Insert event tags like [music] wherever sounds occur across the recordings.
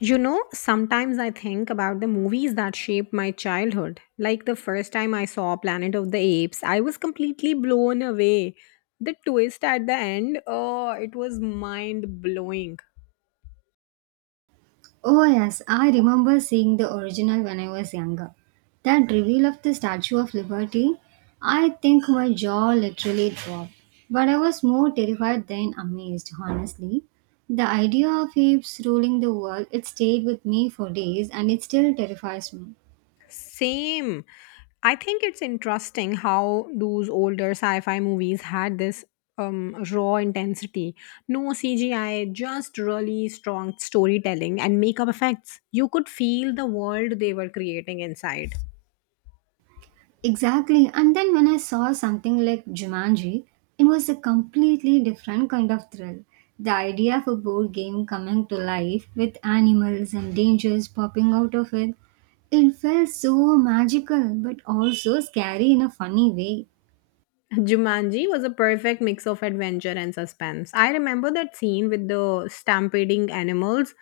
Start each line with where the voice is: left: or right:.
left: You know, sometimes I think about the movies that shaped my childhood. Like the first time I saw Planet of the Apes, I was completely blown away. The twist at the end, oh, it was mind blowing.
right: Oh, yes, I remember seeing the original when I was younger. That reveal of the Statue of Liberty, I think my jaw literally dropped. But I was more terrified than amazed, honestly. The idea of apes ruling the world, it stayed with me for days and it still terrifies me.
left: Same. I think it's interesting how those older sci-fi movies had this raw intensity, no CGI, just really strong storytelling and makeup effects. You could feel the world they were creating inside.
right: Exactly. And then when I saw something like Jumanji, it was a completely different kind of thrill. The idea of a board game coming to life with animals and dangers popping out of it, it felt so magical but also scary in a funny way.
left: Jumanji was a perfect mix of adventure and suspense. I remember that scene with the stampeding animals.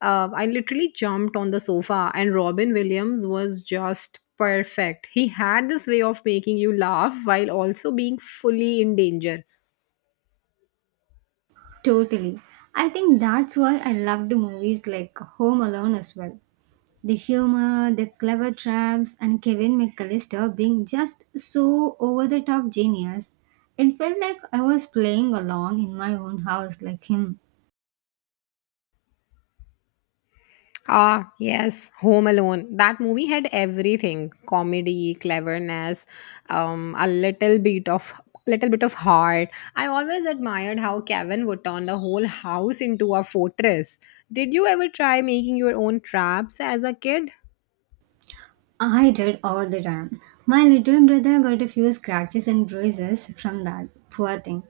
left: I literally jumped on the sofa, and Robin Williams was just perfect. He had this way of making you laugh while also being fully in danger.
right: Totally. I think that's why I loved movies like Home Alone as well. The humor, the clever traps, and Kevin McAllister being just so over the top genius. It felt like I was playing along in my own house like him.
left: Ah, yes, Home Alone. That movie had everything: comedy, cleverness, a little bit of, little bit of heart. I always admired how Kevin would turn the whole house into a fortress. Did you ever try making your own traps as a kid?
right: I did all the time. My little brother got a few scratches and bruises from that poor thing.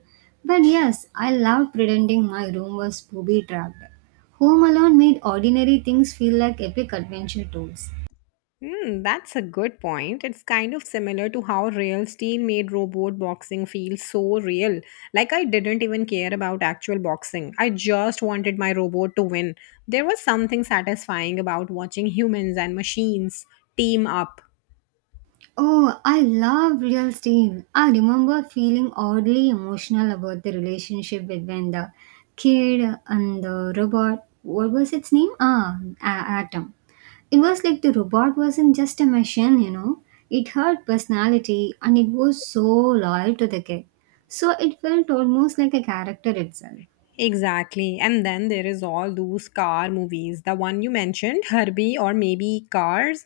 right: But yes, I loved pretending my room was booby trapped. Home Alone made ordinary things feel like epic adventure tours.
left: Hmm, that's a good point. It's kind of similar to how real steel made robot boxing feels so real. Like I didn't even care about actual boxing. I just wanted my robot to win. There was something satisfying about watching humans and machines team up.
right: Oh, I love Real Steam. I remember feeling oddly emotional about the relationship between the kid and the robot. What was its name? Ah, Atom. It was like the robot wasn't just a machine, you know. It had personality and it was so loyal to the kid. So it felt almost like a character itself.
left: Exactly. And then there is all those car movies. The one you mentioned, Herbie or maybe Cars.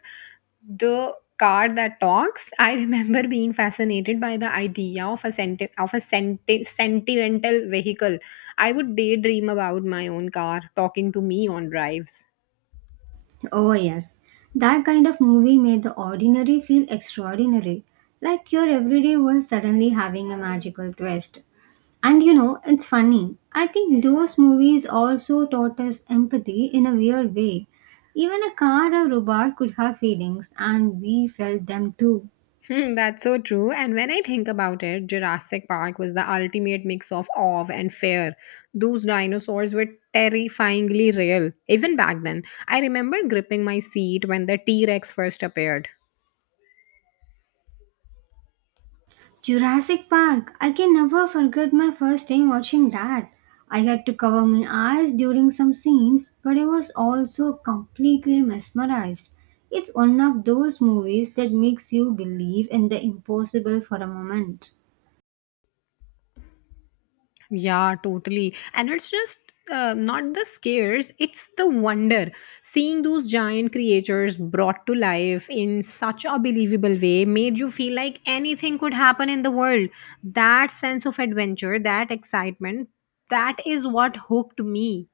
left: The car that talks, I remember [laughs] being fascinated by the idea of a sentimental vehicle. I would daydream about my own car talking to me on drives.
right: Oh, yes. That kind of movie made the ordinary feel extraordinary, like your everyday was suddenly having a magical twist. And you know, it's funny. I think those movies also taught us empathy in a weird way. Even a car or robot could have feelings, and we felt them too.
left: [laughs] Hmm, that's so true. And when I think about it, Jurassic Park was the ultimate mix of awe and fear. Those dinosaurs were terrifyingly real, even back then. I remember gripping my seat when the T Rex first appeared.
right: Jurassic Park, I can never forget my first time watching that. I had to cover my eyes during some scenes, but I was also completely mesmerized. It's one of those movies that makes you believe in the impossible for a moment.
left: Yeah, totally. And it's just not the scares, it's the wonder. Seeing those giant creatures brought to life in such a believable way made you feel like anything could happen in the world. That sense of adventure, that excitement, that is what hooked me.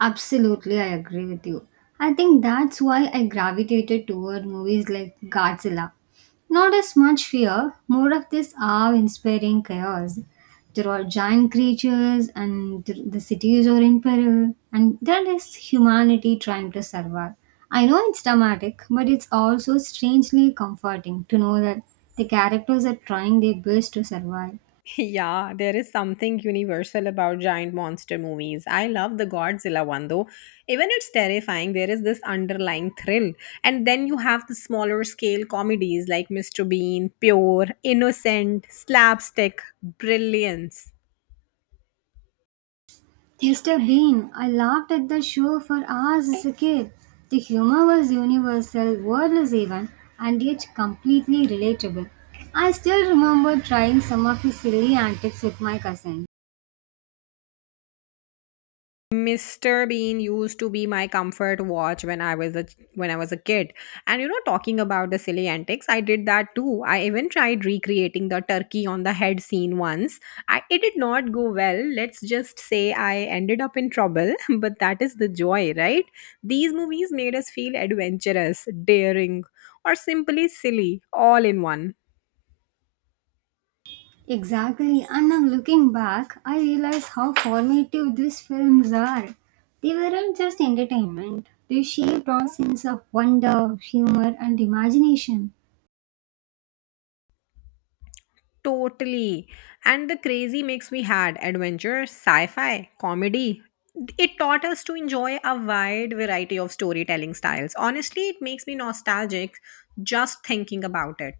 right: Absolutely, I agree with you. I think that's why I gravitated toward movies like Godzilla. Not as much fear, more of this awe inspiring chaos. There are giant creatures, and the cities are in peril, and there is humanity trying to survive. I know it's dramatic, but it's also strangely comforting to know that the characters are trying their best to survive.
left: [laughs] Yeah, there is something universal about giant monster movies. I love the Godzilla one though. Even it's terrifying, there is this underlying thrill. And then you have the smaller scale comedies like Mr. Bean, Pure, Innocent, Slapstick, Brilliance.
right: Mr. Bean, I laughed at the show for hours as a kid. The humor was universal, wordless even, and yet completely relatable. I still remember trying some of his silly antics with my cousin.
left: Mr. Bean used to be my comfort watch when I was a when I was a kid. And you know, talking about the silly antics, I did that too. I even tried recreating the turkey on the head scene once. I it did not go well. Let's just say I ended up in trouble, [laughs] but that is the joy, right? These movies made us feel adventurous, daring, or simply silly all in one.
right: Exactly, and now looking back, I realize how formative these films are. They weren't just entertainment, they shaped our sense of wonder, humor, and imagination.
left: Totally. And the crazy mix we had adventure, sci fi, comedy. It taught us to enjoy a wide variety of storytelling styles. Honestly, it makes me nostalgic just thinking about it.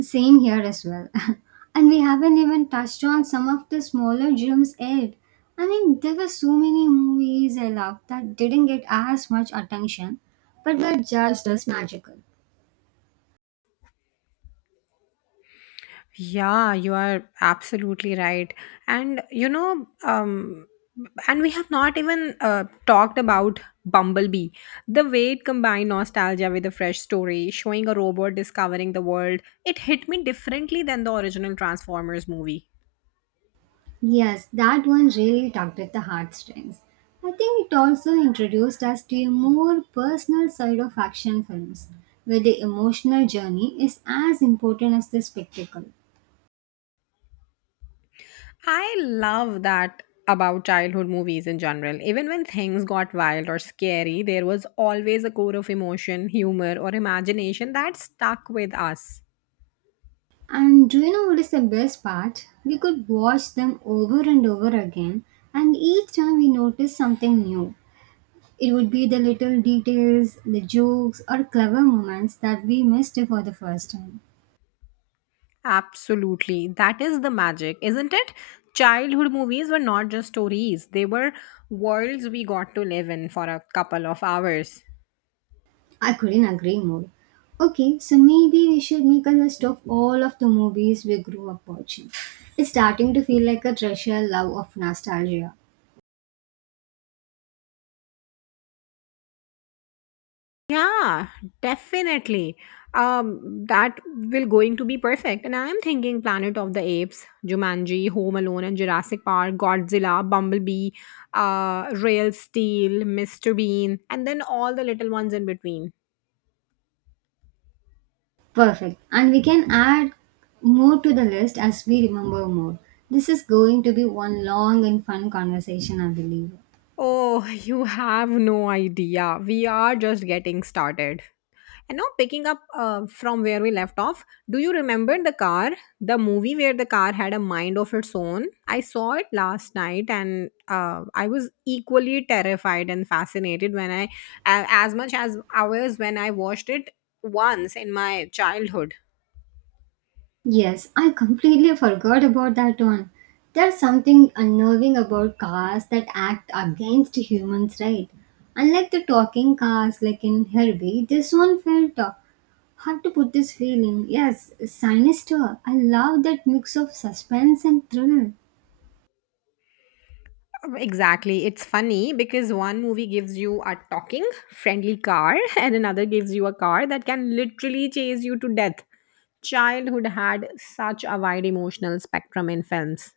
right: Same here as well. [laughs] And we haven't even touched on some of the smaller gems yet. I mean, there were so many movies I loved that didn't get as much attention, but were just as magical.
left: Yeah, you are absolutely right. And And we have not even talked about Bumblebee. The way it combined nostalgia with a fresh story, showing a robot discovering the world, it hit me differently than the original Transformers movie.
right: Yes, that one really tugged at the heartstrings. I think it also introduced us to a more personal side of action films, where the emotional journey is as important as the spectacle.
left: I love that about childhood movies in general. Even when things got wild or scary, there was always a core of emotion, humor, or imagination that stuck with us.
right: And do you know what is the best part? We could watch them over and over again, and each time we notice something new. It would be the little details, the jokes, or clever moments that we missed for the first time.
left: Absolutely. That is the magic, isn't it? Childhood movies were not just stories, they were worlds we got to live in for a couple of hours.
right: I couldn't agree more. Okay, so maybe we should make a list of all of the movies we grew up watching. It's starting to feel like a treasure love of nostalgia.
left: Yeah, definitely. That will going to be perfect. And I am thinking Planet of the Apes, Jumanji, Home Alone, and Jurassic Park, Godzilla, Bumblebee, Real Steel, Mr. Bean, and then all the little ones in between.
right: Perfect. And we can add more to the list as we remember more. This is going to be one long and fun conversation, I believe.
left: Oh, [laughs] you have no idea. We are just getting started. And now, picking up from where we left off, do you remember the car? The movie where the car had a mind of its own? I saw it last night and I was equally terrified and fascinated when as much as I was when I watched it once in my childhood.
right: Yes, I completely forgot about that one. There's something unnerving about cars that act against humans, right? Unlike the talking cars like in Herbie, this one felt hard to put this feeling. Yes, sinister. I love that mix of suspense and thrill.
left: Exactly. It's funny because one movie gives you a talking, friendly car, [laughs] and another gives you a car that can literally chase you to death. Childhood had such a wide emotional spectrum in films.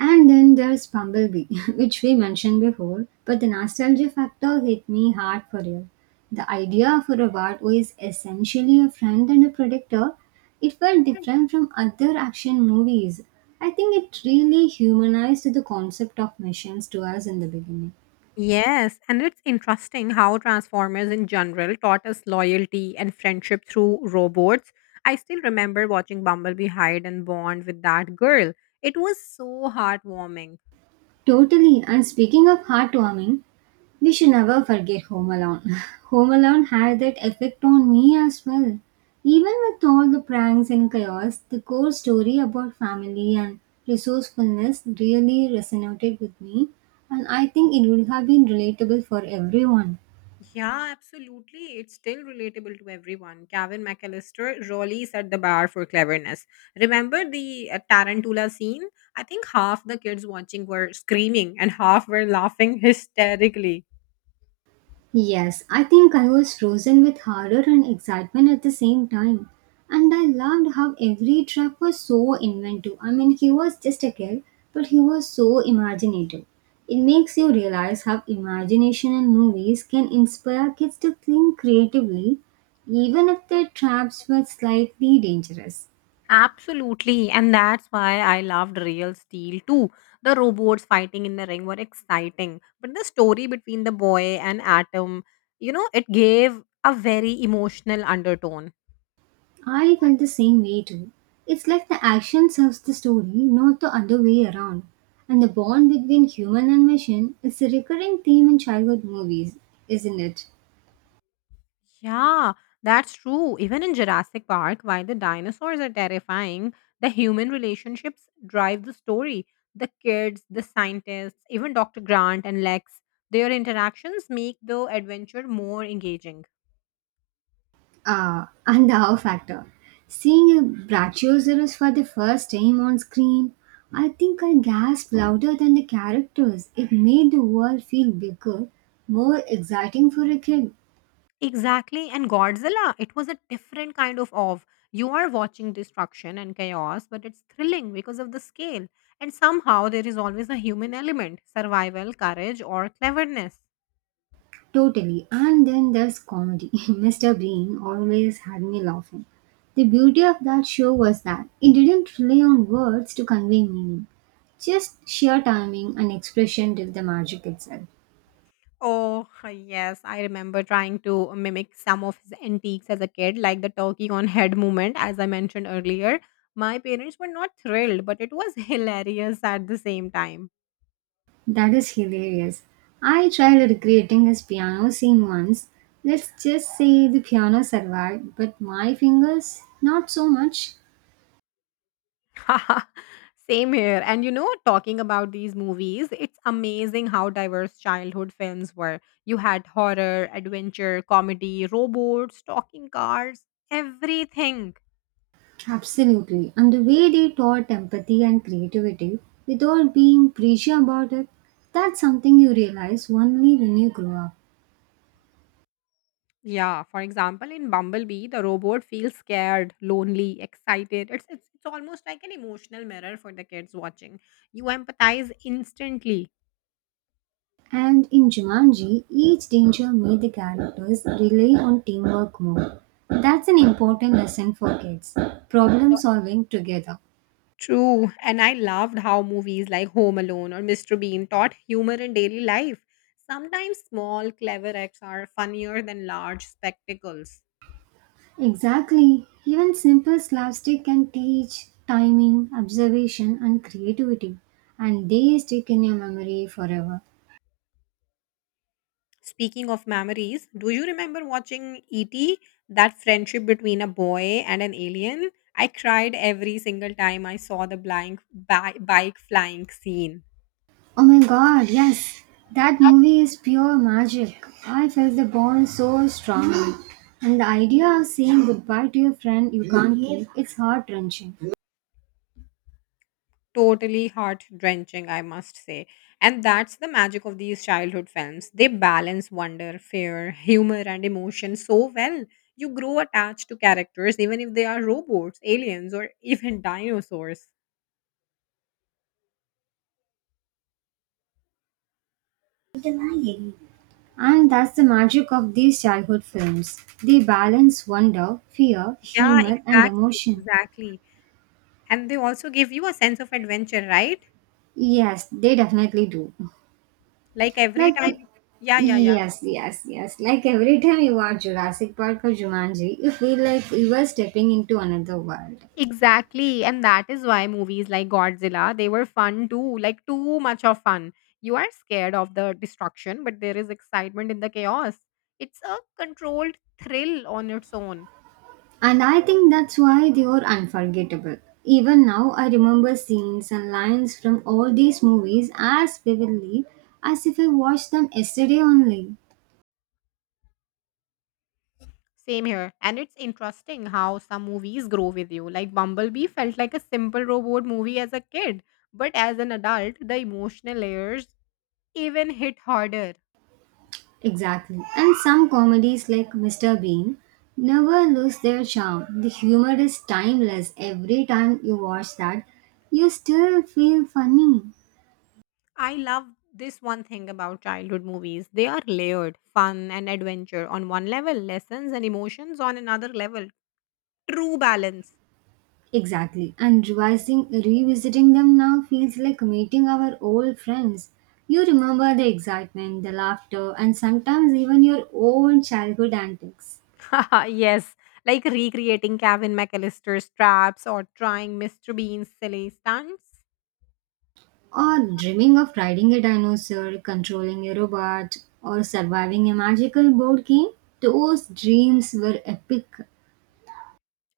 right: And then there's Bumblebee, [laughs] which we mentioned before, but the nostalgia factor hit me hard for real. The idea for a bat who is essentially a friend and a protector, it felt
left: Mm.
right: different from other action movies. I think it really humanized the concept of missions to us in the beginning.
left: Yes, and it's interesting how Transformers in general taught us loyalty and friendship through robots. I still remember watching Bumblebee hide and bond with that girl. It was so heartwarming.
right: Totally. And speaking of heartwarming, we should never forget Home Alone. [laughs] Home Alone had that effect on me as well. Even with all the pranks and chaos, the core story about family and resourcefulness really resonated with me, and I think it would have been relatable for everyone.
left: Yeah, absolutely. It's still relatable to everyone. Gavin McAllister really set the bar for cleverness. Remember the Tarantula scene? I think half the kids watching were screaming and half were laughing [laughs] hysterically.
right: Yes, I think I was frozen with horror and excitement at the same time. And I loved how every trap was so inventive. I mean, he was just a kid, but he was so imaginative. It makes you realize how imagination in movies can inspire kids to think creatively, even if their traps were slightly dangerous.
left: Absolutely, and that's why I loved Real Steel too. The robots fighting in the ring were exciting, but the story between the boy and Atom, you know, it gave a very emotional undertone.
right: I felt the same way too. It's like the action serves the story, not the other way around. And the bond between human and machine is a recurring theme in childhood movies, isn't it?
left: Yeah, that's true. Even in Jurassic Park, while the dinosaurs are terrifying, the human relationships drive the story. The kids, the scientists, even Dr. Grant and Lex, their interactions make the adventure more engaging.
right: [laughs] And the wow factor. Seeing a Brachiosaurus for the first time on screen, I think I gasped louder than the characters. It made the world feel bigger, more exciting for a kid.
left: Exactly. And Godzilla, it was a different kind of. You are watching destruction and chaos, but it's thrilling because of the scale. And somehow there is always a human element survival, courage, or cleverness.
right: Totally. And then there's comedy. [laughs] Mr. Bean always had me laughing. The beauty of that show was that it didn't rely on words to convey meaning, just sheer timing and expression did the magic itself.
left: Oh, yes. I remember trying to mimic some of his antiques as a kid, like the turkey on head movement, as I mentioned earlier. My parents were not thrilled, but it was [laughs] hilarious at the same time.
right: That is hilarious. I tried recreating his piano scene once. Let's just say the piano survived, but my fingers, not so much.
left: [laughs] Same here. And you know, talking about these movies, it's amazing how diverse childhood films were. You had horror, adventure, comedy, robots, talking cars, everything.
right: Absolutely. And the way they taught empathy and creativity without being preachy about it, that's something you realize only when you grow up.
left: Yeah, for example, in Bumblebee, the robot feels scared, lonely, excited. It's almost like an emotional mirror for the kids watching. You empathize instantly.
right: And in Jumanji, each danger made the characters rely on teamwork more. That's an important lesson for kids. Problem solving together.
left: True, and I loved how movies like Home Alone or Mr. Bean taught humor in daily life. Sometimes small, clever acts are funnier than large spectacles.
right: Exactly. Even simple slapstick can teach timing, observation, and creativity, and they stick in your memory forever.
left: Speaking of memories, do you remember watching E.T., that friendship between a boy and an alien? I cried every single time I saw the bike flying scene.
right: Oh my god, yes. That movie is pure magic. I felt the bond so strongly. And the idea of saying goodbye to your friend you can't keep, it's heart wrenching.
left: Totally heart drenching, I must say. And that's the magic of these childhood films. They balance wonder, fear, humor, and emotion so well. You grow attached to characters, even if they are robots, aliens, or even dinosaurs.
right: And that's the magic of these childhood films. They balance wonder, fear,
left: Yeah,
right: humor, and emotion.
left: exactly. And they also give you a sense of adventure, right?
right: Yes, they definitely do.
left: Like every
right: Like,
left: time. Yeah, yeah, yeah.
right: yes, yes, yes. Like every time you watch Jurassic Park or Jumanji, you feel like you are stepping into another world.
left: Exactly. And that is why movies like Godzilla, they were fun too, like too much of fun. You are scared of the destruction, but there is excitement in the chaos. It's a controlled thrill on its own.
right: And I think that's why they were unforgettable. Even now, I remember scenes and lines from all these movies as vividly as if I watched them yesterday only.
left: Same here. And it's interesting how some movies grow with you. Like Bumblebee felt like a simple robot movie as a kid, but as an adult, the emotional layers even hit harder.
right: Exactly. And some comedies like Mr. Bean never lose their charm. The humor is timeless. Every time you watch that, you still feel funny.
left: I love this one thing about childhood movies. They are layered, fun and adventure on one level, lessons and emotions on another level. True balance.
right: Exactly. And revising, revisiting them now feels like meeting our old friends. You remember the excitement, the laughter, and sometimes even your own childhood antics.
left: [laughs] Yes, like recreating Kevin McAllister's traps or trying Mr. Bean's silly stunts.
right: Or dreaming of riding a dinosaur, controlling a robot, or surviving a magical board game. Those dreams were epic.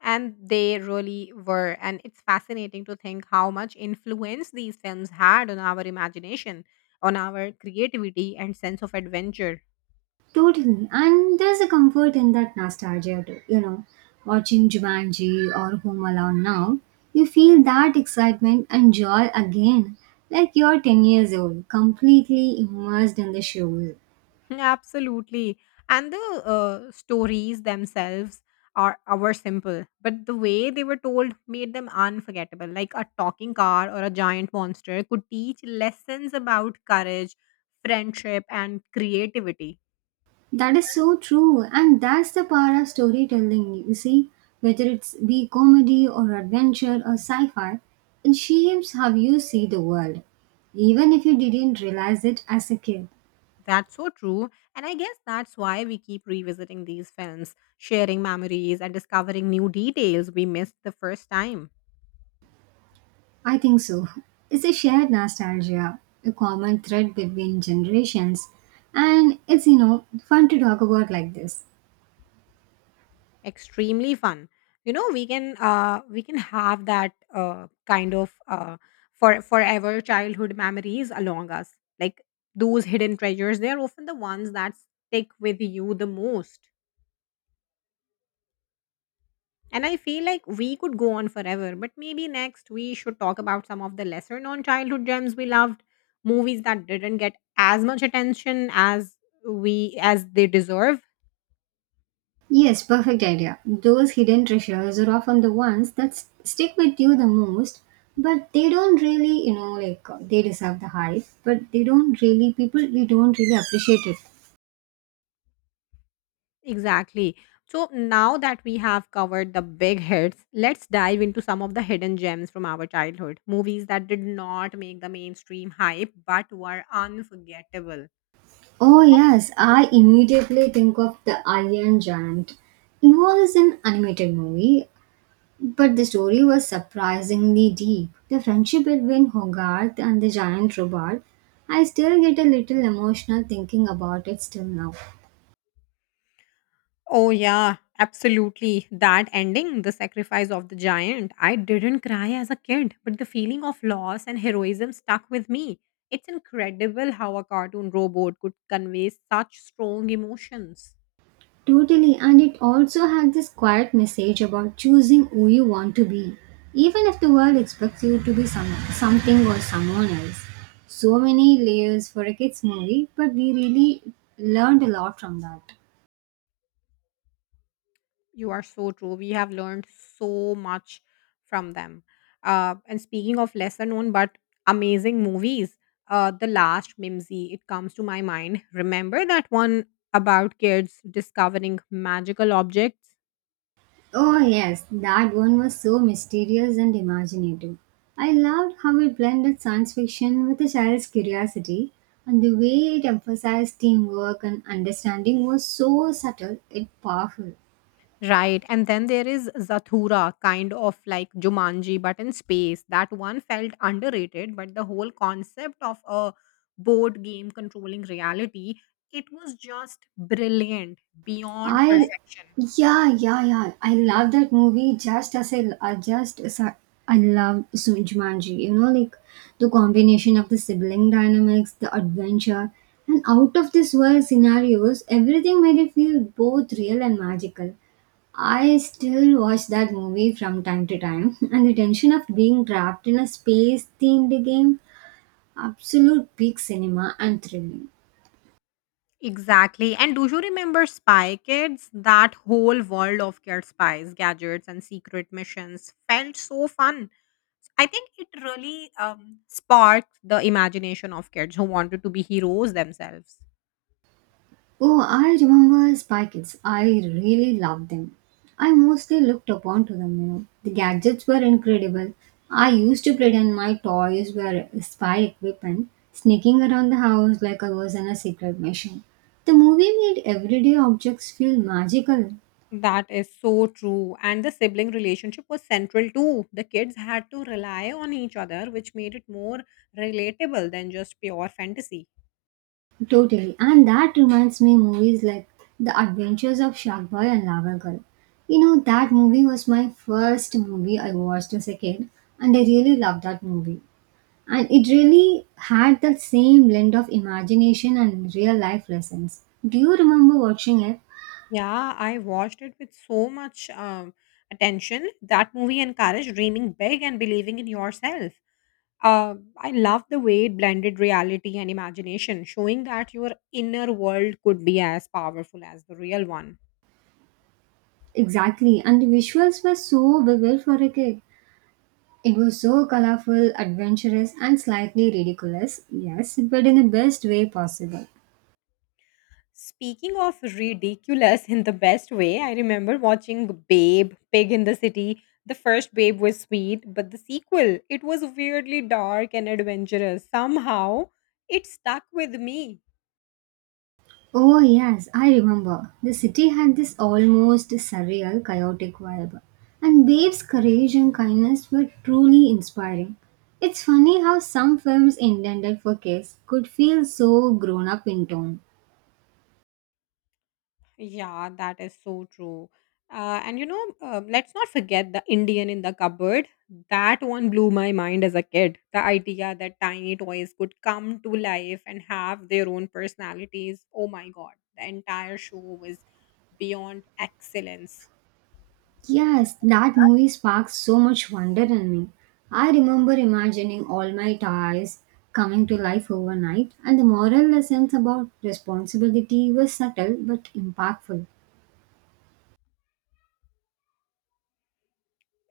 left: And they really were. And it's fascinating to think how much influence these films had on our imagination, on our creativity and sense of adventure.
right: Totally. And there's a comfort in that nostalgia too, you know. Watching Jumanji or Home Alone now, you feel that excitement and joy again, like you're 10 years old, completely immersed in the show.
left: Absolutely. And the stories themselves are simple, but the way they were told made them unforgettable. Like a talking car or a giant monster could teach lessons about courage, friendship, and creativity.
right: That is so true, and that's the power of storytelling, you see. Whether it's be comedy or adventure or sci fi, it shapes how you see the world, even if you didn't realize it as a kid.
left: That's so true. And I guess that's why we keep revisiting these films, sharing memories and discovering new details we missed the first time.
right: I think so. It's a shared nostalgia, a common thread between generations, and it's, you know, fun to talk about like this.
left: Extremely fun. You know, we can have that kind of forever childhood memories along us, like those hidden treasures. They're often the ones that stick with you the most, and I feel like we could go on forever, but maybe next we should talk about some of the lesser known childhood gems we loved, movies that didn't get as much attention as we as they deserve.
right: Yes, perfect idea. Those hidden treasures are often the ones that stick with you the most, but they don't really, like they deserve the hype, but they don't really, people, we don't really appreciate it.
left: Exactly. So now that we have covered the big hits, let's dive into some of the hidden gems from our childhood. Movies that did not make the mainstream hype but were unforgettable.
right: Oh, yes, I immediately think of The Iron Giant. It was an animated movie, but the story was surprisingly deep. The friendship between Hogarth and the giant robot, I still get a little emotional thinking about it still now.
left: Oh, yeah, absolutely. That ending, The Sacrifice of the Giant, I didn't cry as a kid, but the feeling of loss and heroism stuck with me. It's incredible how a cartoon robot could convey such strong emotions.
right: Totally, and it also had this quiet message about choosing who you want to be, even if the world expects you to be some, something or someone else. So many layers for a kids' movie, but we really learned a lot from that.
left: You are so true. We have learned so much from them. And speaking of lesser known but amazing movies, The Last Mimsy, it comes to my mind. Remember that one about kids discovering magical objects?
right: Oh, yes, that one was so mysterious and imaginative. I loved how it blended science fiction with a child's curiosity, and the way it emphasized teamwork and understanding was so subtle yet powerful.
left: Right. And then there is Zathura, kind of like Jumanji, but in space. That one felt underrated, but the whole concept of a board game controlling reality, it was just brilliant beyond
right: I
left: perfection.
right: Yeah, yeah, yeah, I love that movie just as I love Jumanji. You know, like the combination of the sibling dynamics, the adventure, and out of this world scenarios, everything made it feel both real and magical. I still watch that movie from time to time. [laughs] And the tension of being trapped in a space themed game, absolute peak cinema and thrilling.
left: Exactly. And do you remember Spy Kids? That whole world of kid spies, gadgets, and secret missions felt so fun. I think it really sparked the imagination of kids who wanted to be heroes themselves.
right: Oh, I remember Spy Kids. I really loved them. I mostly looked upon to them, you know. The gadgets were incredible. I used to pretend my toys were spy equipment, sneaking around the house like I was in a secret mission. The movie made everyday objects feel magical,
left: That is so true. And the sibling relationship was central too. The kids had to rely on each other, which made it more relatable than just pure fantasy.
right: totally. And that reminds me movies like The Adventures of Shark Boy and Lava Girl. You know, that movie was my first movie I watched as a kid, and I really loved that movie. And it really had that same blend of imagination and real life lessons. Do you remember watching it?
left: Yeah, I watched it with so much attention. That movie encouraged dreaming big and believing in yourself. I love the way it blended reality and imagination, showing that your inner world could be as powerful as the real one.
right: Exactly, and the visuals were so vivid for a kid. It was so colorful, adventurous, and slightly ridiculous, yes, but in the best way possible.
left: Speaking of ridiculous in the best way, I remember watching Babe, Pig in the City. The first Babe was sweet, but the sequel, it was weirdly dark and adventurous. Somehow, it stuck with me.
right: Oh, yes, I remember. The city had this almost surreal, chaotic vibe, and Babe's courage and kindness were truly inspiring. It's funny how some films intended for kids could feel so grown up in tone.
left: Yeah, that is so true. Let's not forget the Indian in the Cupboard. That one blew my mind as a kid. The idea that tiny toys could come to life and have their own personalities. Oh my God, the entire show was beyond excellence.
right: Yes, that movie sparked so much wonder in me. I remember imagining all my toys coming to life overnight, and the moral lessons about responsibility were subtle but impactful.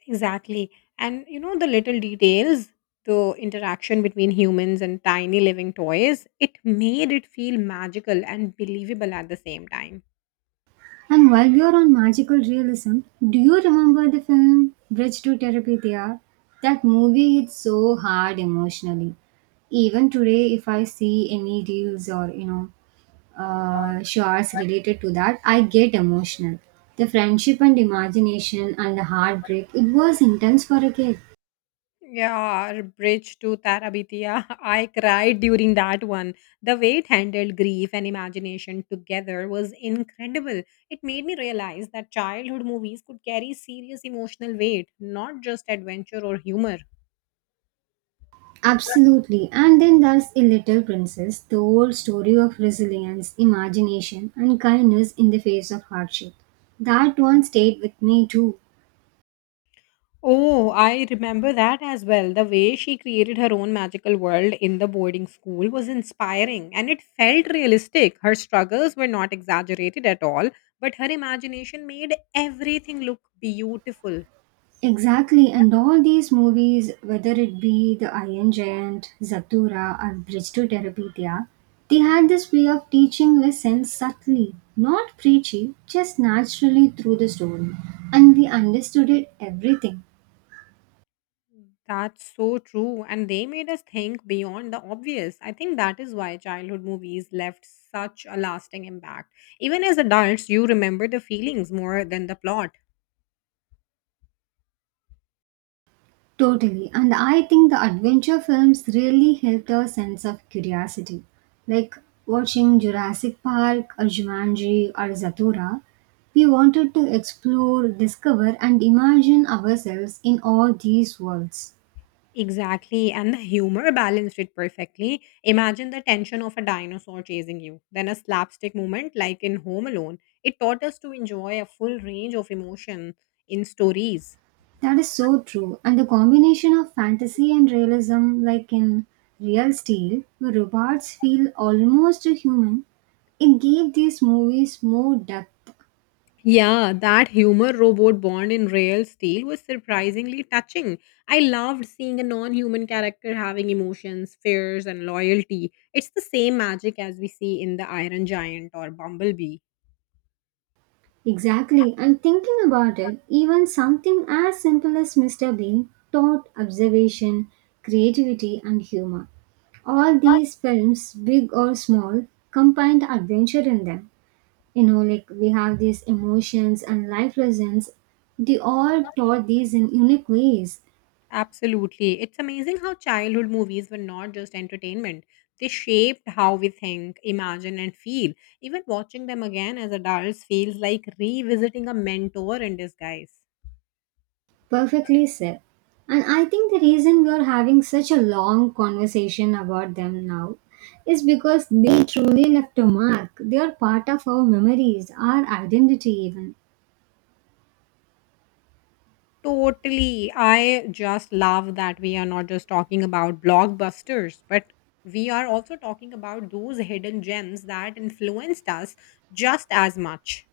left: Exactly. And you know, the little details, the interaction between humans and tiny living toys, it made it feel magical and believable at the same time.
right: And while we are on magical realism, do you remember the film Bridge to Terabithia? That movie hits so hard emotionally. Even today, if I see any reels or shorts related to that, I get emotional. The friendship and imagination and the heartbreak, it was intense for a kid.
left: Yeah, Bridge to Tarabitiya. [laughs] I cried during that one. The way it handled grief and imagination together was incredible. It made me realize that childhood movies could carry serious emotional weight, not just adventure or humor.
right: Absolutely. And then there's A Little Princess, the whole story of resilience, imagination, and kindness in the face of hardship. That one stayed with me too.
left: Oh, I remember that as well. The way she created her own magical world in the boarding school was inspiring and it felt realistic. Her struggles were not exaggerated at all, but her imagination made everything look beautiful.
right: Exactly, and all these movies, whether it be The Iron Giant, Zatura, or Bridge to Terabithia, they had this way of teaching lessons subtly, not preachy, just naturally through the story. And we understood it everything.
left: That's so true. And they made us think beyond the obvious. I think that is why childhood movies left such a lasting impact. Even as adults, you remember the feelings more than the plot.
right: Totally. And I think the adventure films really helped our sense of curiosity. Like watching Jurassic Park or Jumanji or Zatura, we wanted to explore, discover, and imagine ourselves in all these worlds.
left: Exactly. And the humor balanced it perfectly. Imagine the tension of a dinosaur chasing you, then a slapstick moment like in Home Alone. It taught us to enjoy a full range of emotion in stories.
right: That is so true. And the combination of fantasy and realism, like in Real Steel, where robots feel almost human, it gave these movies more depth.
left: Yeah, that humor robot born in Real Steel was surprisingly touching. I loved seeing a non human character having emotions, fears, and loyalty. It's the same magic as we see in The Iron Giant or Bumblebee.
right: Exactly, and thinking about it, even something as simple as Mr. Bean taught observation, creativity, and humor. All these films, big or small, combined adventure in them. Like we have these emotions and life lessons, they all taught these in unique ways.
left: Absolutely. It's amazing how childhood movies were not just entertainment, they shaped how we think, imagine, and feel. Even watching them again as adults feels like revisiting a mentor in disguise.
right: Perfectly said. And I think the reason we're having such a long conversation about them now is because they truly left a mark. They are part of our memories, our identity, even.
left: Totally. I just love that we are not just talking about blockbusters, but we are also talking about those hidden gems that influenced us just as much.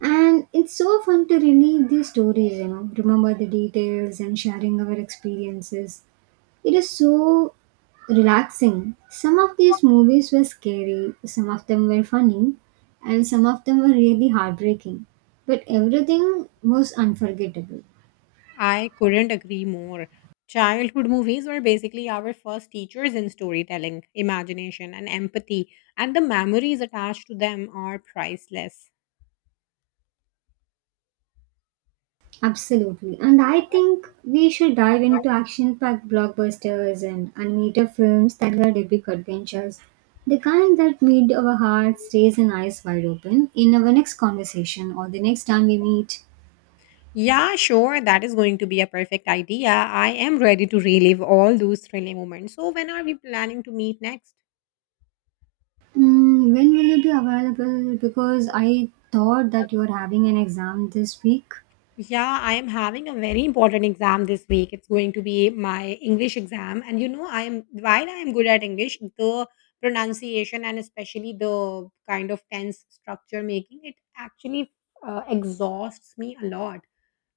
right: And it's so fun to relive these stories, remember the details and sharing our experiences. It is so relaxing. Some of these movies were scary, some of them were funny, and some of them were really heartbreaking. But everything was unforgettable.
left: I couldn't agree more. Childhood movies were basically our first teachers in storytelling, imagination, and empathy, and the memories attached to them are priceless.
right: Absolutely. And I think we should dive into action packed blockbusters and animated films that were epic adventures. The kind that made our hearts race and eyes wide open in our next conversation or the next time we meet.
left: Yeah, sure, that is going to be a perfect idea. I am ready to relive all those thrilling moments. So, when are we planning to meet next?
right: Mm, when will you be available? Because I thought that you are having an exam this week.
left: Yeah, I am having a very important exam this week. It's going to be my English exam. And you know, I am while I am good at English, the pronunciation and especially the kind of tense structure making, it actually exhausts me a lot.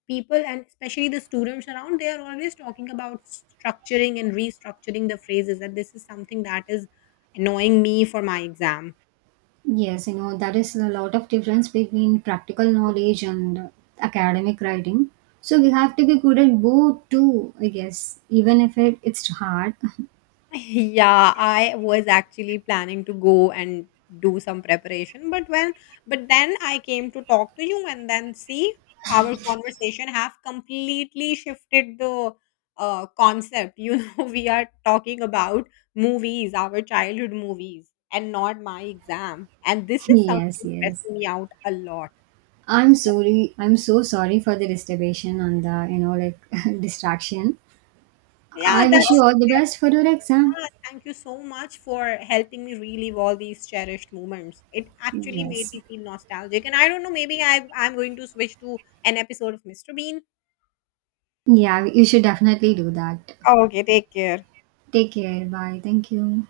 left: People and especially the students around, they are always talking about structuring and restructuring the phrases, and this is something that is annoying me for my exam.
right: Yes, you know, that is a lot of difference between practical knowledge and academic writing. So we have to be good at both too, I guess, even if it's hard.
left: Yeah, I was actually planning to go and do some preparation, but when but then I came to talk to you and then see our conversation have completely shifted the concept. You know, [laughs] we are talking about movies, our childhood movies, and not my exam. And this
right: [laughs]
left: is
right: Yes,
left: something
right: yes.
left: stressing me out a lot.
right: I'm sorry. I'm so sorry for the disturbance and the [laughs] distraction.
left: Yeah,
right: I wish you
left: that's
right: all the best for your exam.
left: Yeah, thank you so much for helping me relive all these cherished moments. It actually made
right: Yes.
left: me feel nostalgic. And I don't know, maybe I'm going to switch to an episode of Mr. Bean.
right: Yeah, you should definitely do that.
left: Okay, take care.
right: Take care. Bye. Thank you.